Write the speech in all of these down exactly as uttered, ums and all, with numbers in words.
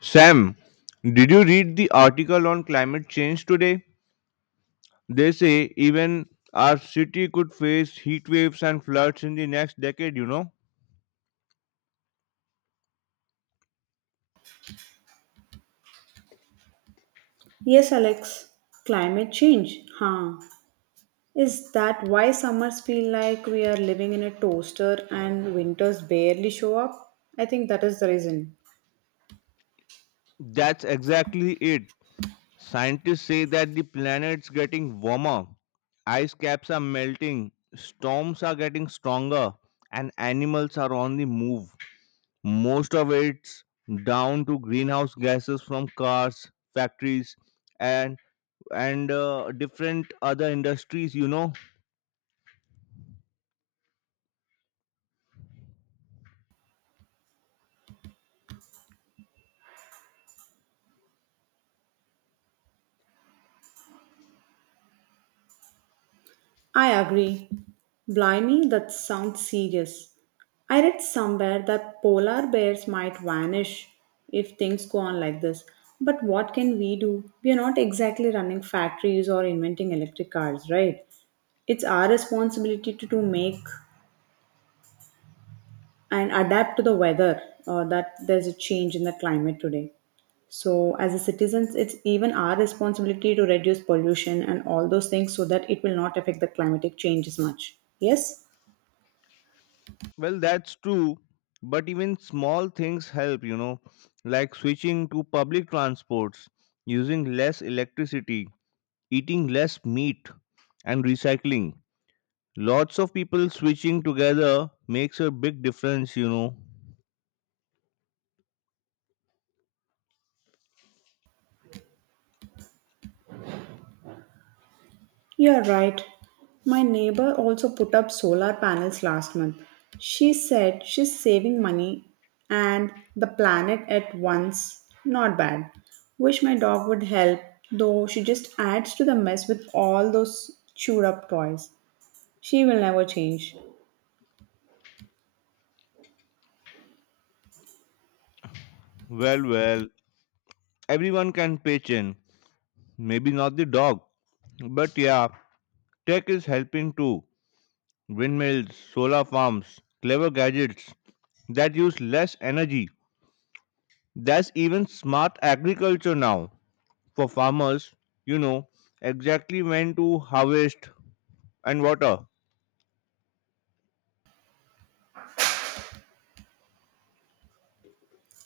Sam, did you read the article on climate change today? They say even our city could face heat waves and floods in the next decade, you know? Yes, Alex, climate change. Huh. Is that why summers feel like we are living in a toaster and winters barely show up? I think that is the reason. That's exactly it. Scientists say that the planet's getting warmer, ice caps are melting, storms are getting stronger, and animals are on the move. Most of it's down to greenhouse gases from cars, factories, and and uh, different other industries you know I agree. Blimey, that sounds serious. I read somewhere that polar bears might vanish if things go on like this. But what can we do? We are not exactly running factories or inventing electric cars, right? It's our responsibility to, to make and adapt to the weather, uh, that there's a change in the climate today. So, as a citizens, it's even our responsibility to reduce pollution and all those things so that it will not affect the climatic change as much. Yes, Well, that's true, but even small things help, you know, like switching to public transports, using less electricity, eating less meat, and recycling. Lots of people switching together makes a big difference, you know. you're right. My neighbor also put up solar panels last month. She said she's saving money and the planet at once. Not bad. Wish my dog would help, though she just adds to the mess with all those chewed up toys. She will never change. Well, well, everyone can pitch in. Maybe not the dog, but yeah, tech is helping too. Windmills, solar farms, clever gadgets that use less energy. There's even smart agriculture now for farmers, you know, exactly when to harvest and water.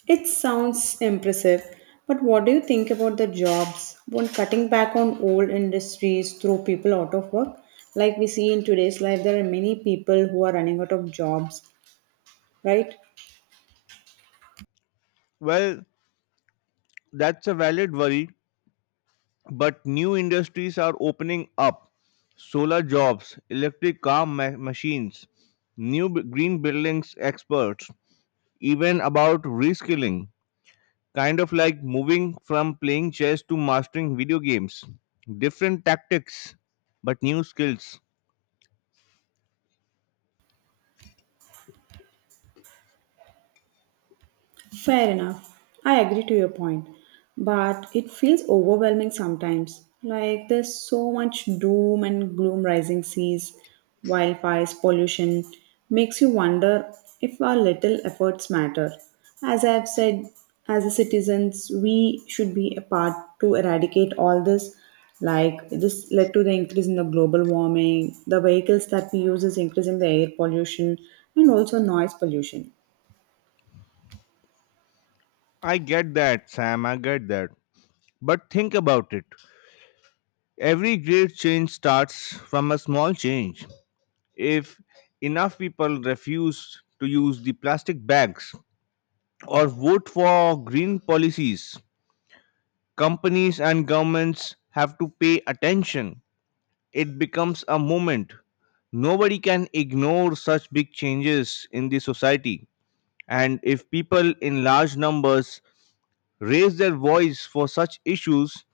It sounds impressive, but what do you think about the jobs when cutting back on old industries throw people out of work? Like we see in today's life, there are many people who are running out of jobs, right? Well, that's a valid worry, but new industries are opening up: solar jobs, electric car ma- machines, new b- green buildings experts, even about reskilling, kind of like moving from playing chess to mastering video games. Different tactics, but new skills. Fair enough. I agree to your point. But it feels overwhelming sometimes. Like there's so much doom and gloom, rising seas, wildfires, pollution. Makes you wonder if our little efforts matter. As I've said, as a citizens, we should be a part to eradicate all this. Like this led to the increase in the global warming, the vehicles that we use is increasing the air pollution and also noise pollution. I get that, Sam, I get that But think about it. Every great change starts from a small change. If enough people refuse to use the plastic bags or vote for green policies, companies and governments have to pay attention. It becomes a movement. Nobody can ignore such big changes in the society. And if people in large numbers raise their voice for such issues,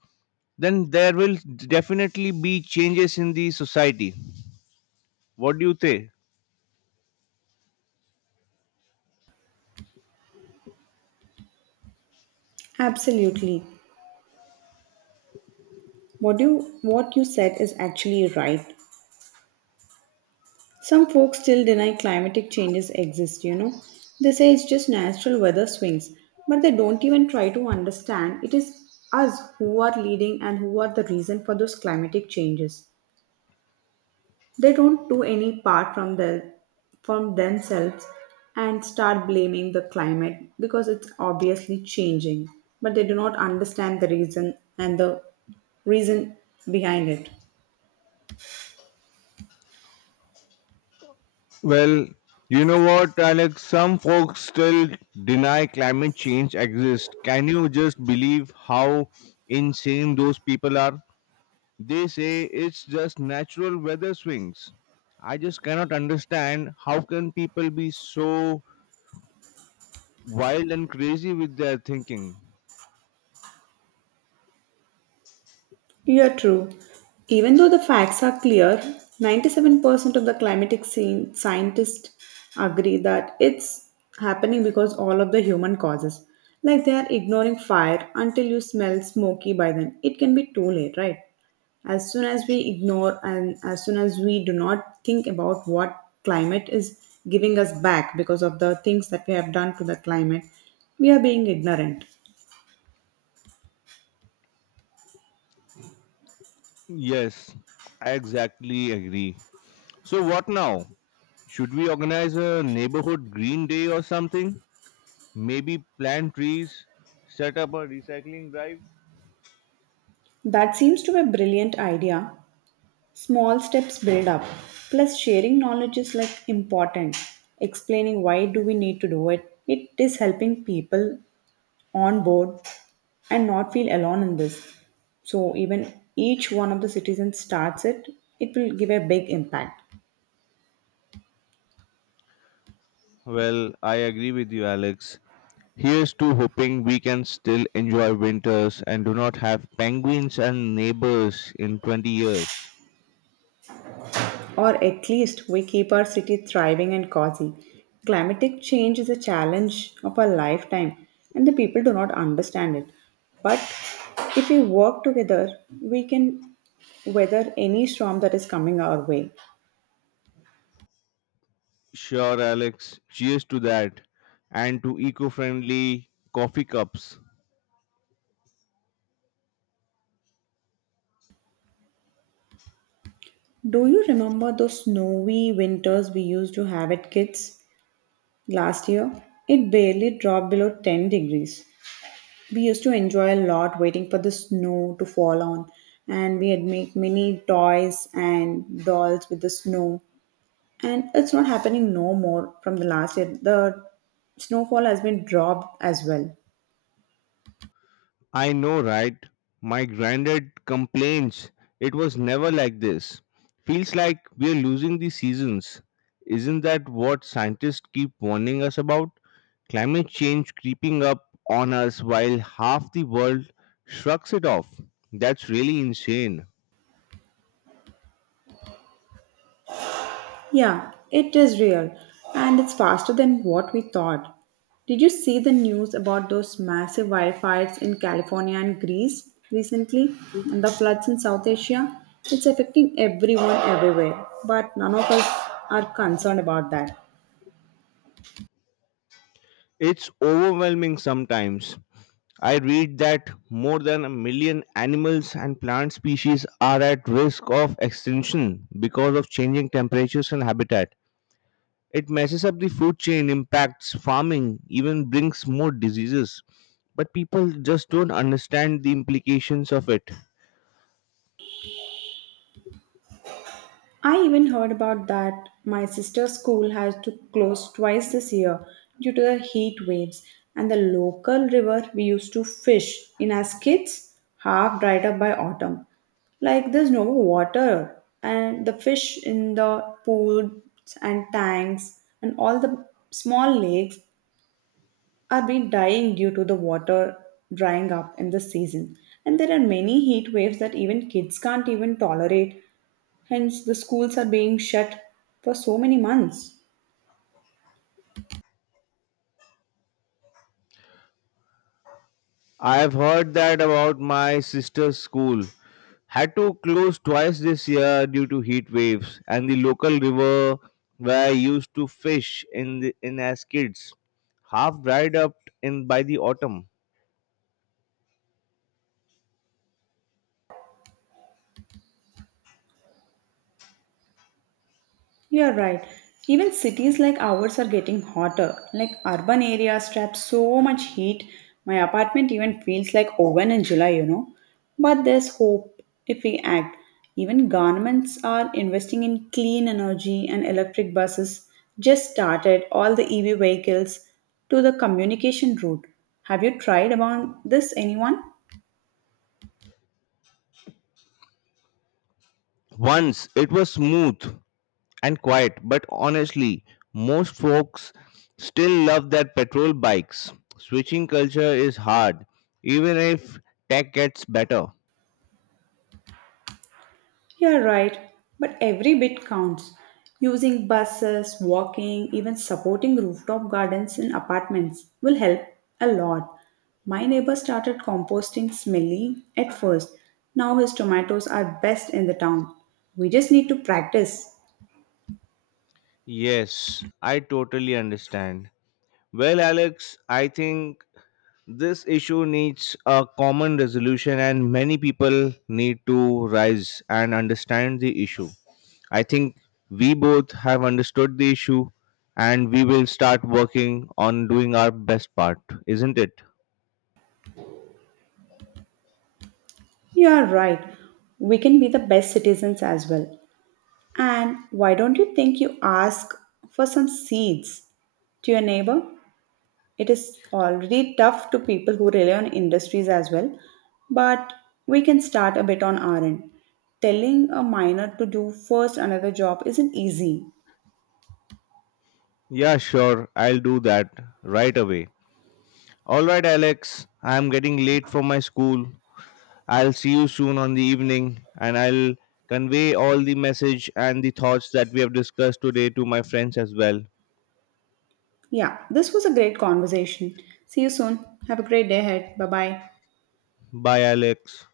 then there will definitely be changes in the society. What do you think? Absolutely. What you what you said is actually right. Some folks still deny climatic changes exist, you know. They say it's just natural weather swings, but they don't even try to understand it is us who are leading and who are the reason for those climatic changes. They don't do any part from the from themselves and start blaming the climate because it's obviously changing, but they do not understand the reason and the reason behind it. Well, you know what, Alex? Some folks still deny climate change exists. Can you just believe how insane those people are? They say it's just natural weather swings. I just cannot understand how can people be so wild and crazy with their thinking. Yeah, true. Even though the facts are clear, ninety-seven percent of the climatic scene, scientists agree that it's happening because all of the human causes. Like they are ignoring fire until you smell smoky by then. It can be too late, right? As soon as we ignore and as soon as we do not think about what climate is giving us back because of the things that we have done to the climate, we are being ignorant. Yes, I exactly agree. So what now? Should we organize a neighborhood green day or something? Maybe plant trees, set up a recycling drive? That seems to be a brilliant idea. Small steps build up. Plus, sharing knowledge is like important. Explaining why do we need to do it. It is helping people on board and not feel alone in this. So even each one of the citizens starts it, it will give a big impact. Well, I agree with you, Alex. Here's to hoping we can still enjoy winters and do not have penguins and neighbors in twenty years. Or at least we keep our city thriving and cozy. Climatic change is a challenge of our lifetime, and the people do not understand it. But if we work together, we can weather any storm that is coming our way. Sure, Alex. Cheers to that. And to eco friendly coffee cups. Do you remember those snowy winters we used to have at kids last year? It barely dropped below ten degrees. We used to enjoy a lot waiting for the snow to fall on, and we had make many toys and dolls with the snow. And it's not happening no more from the last year. The snowfall has been dropped as well. I know, right? My granddad complains it was never like this. Feels like we're losing the seasons. Isn't that what scientists keep warning us about? Climate change creeping up on us while half the world shrugs it off. That's really insane. Yeah, it is real and it's faster than what we thought. Did you see the news about those massive wildfires in California and Greece recently and the floods in South Asia? It's affecting everyone everywhere, but none of us are concerned about that. It's overwhelming sometimes. I read that more than a million animals and plant species are at risk of extinction because of changing temperatures and habitat. It messes up the food chain, impacts farming, even brings more diseases. But people just don't understand the implications of it. I even heard about that my sister's school has to close twice this year due to the heat waves, and the local river we used to fish in as kids half dried up by autumn. Like there's no water and the fish in the pools and tanks and all the small lakes are been dying due to the water drying up in the season. And there are many heat waves that even kids can't even tolerate. Hence, the schools are being shut for so many months. I have heard that about my sister's school. Had to close twice this year due to heat waves, and the local river where I used to fish in, the, in as kids half dried up in by the autumn. You are right. Even cities like ours are getting hotter. Like urban areas trap so much heat. My apartment even feels like oven in July, you know. But there's hope if we act. Even governments are investing in clean energy and electric buses, just started all the E V vehicles to the communication route. Have you tried about this anyone? Once it was smooth and quiet, but honestly, most folks still love their petrol bikes. Switching culture is hard, even if tech gets better. You're right, but every bit counts. Using buses, walking, even supporting rooftop gardens in apartments will help a lot. My neighbor started composting, smelly at first. Now his tomatoes are best in the town. We just need to practice. Yes, I totally understand. Well, Alex, I think this issue needs a common resolution, and many people need to rise and understand the issue. I think we both have understood the issue and we will start working on doing our best part, isn't it? You're right. We can be the best citizens as well. And why don't you think you ask for some seeds to your neighbor? It is already tough to people who rely on industries as well, but we can start a bit on our end. Telling a minor to do first another job isn't easy. Yeah, sure. I'll do that right away. All right, Alex. I'm getting late for my school. I'll see you soon on the evening and I'll convey all the message and the thoughts that we have discussed today to my friends as well. Yeah, this was a great conversation. See you soon. Have a great day ahead. Bye bye. Bye, Alex.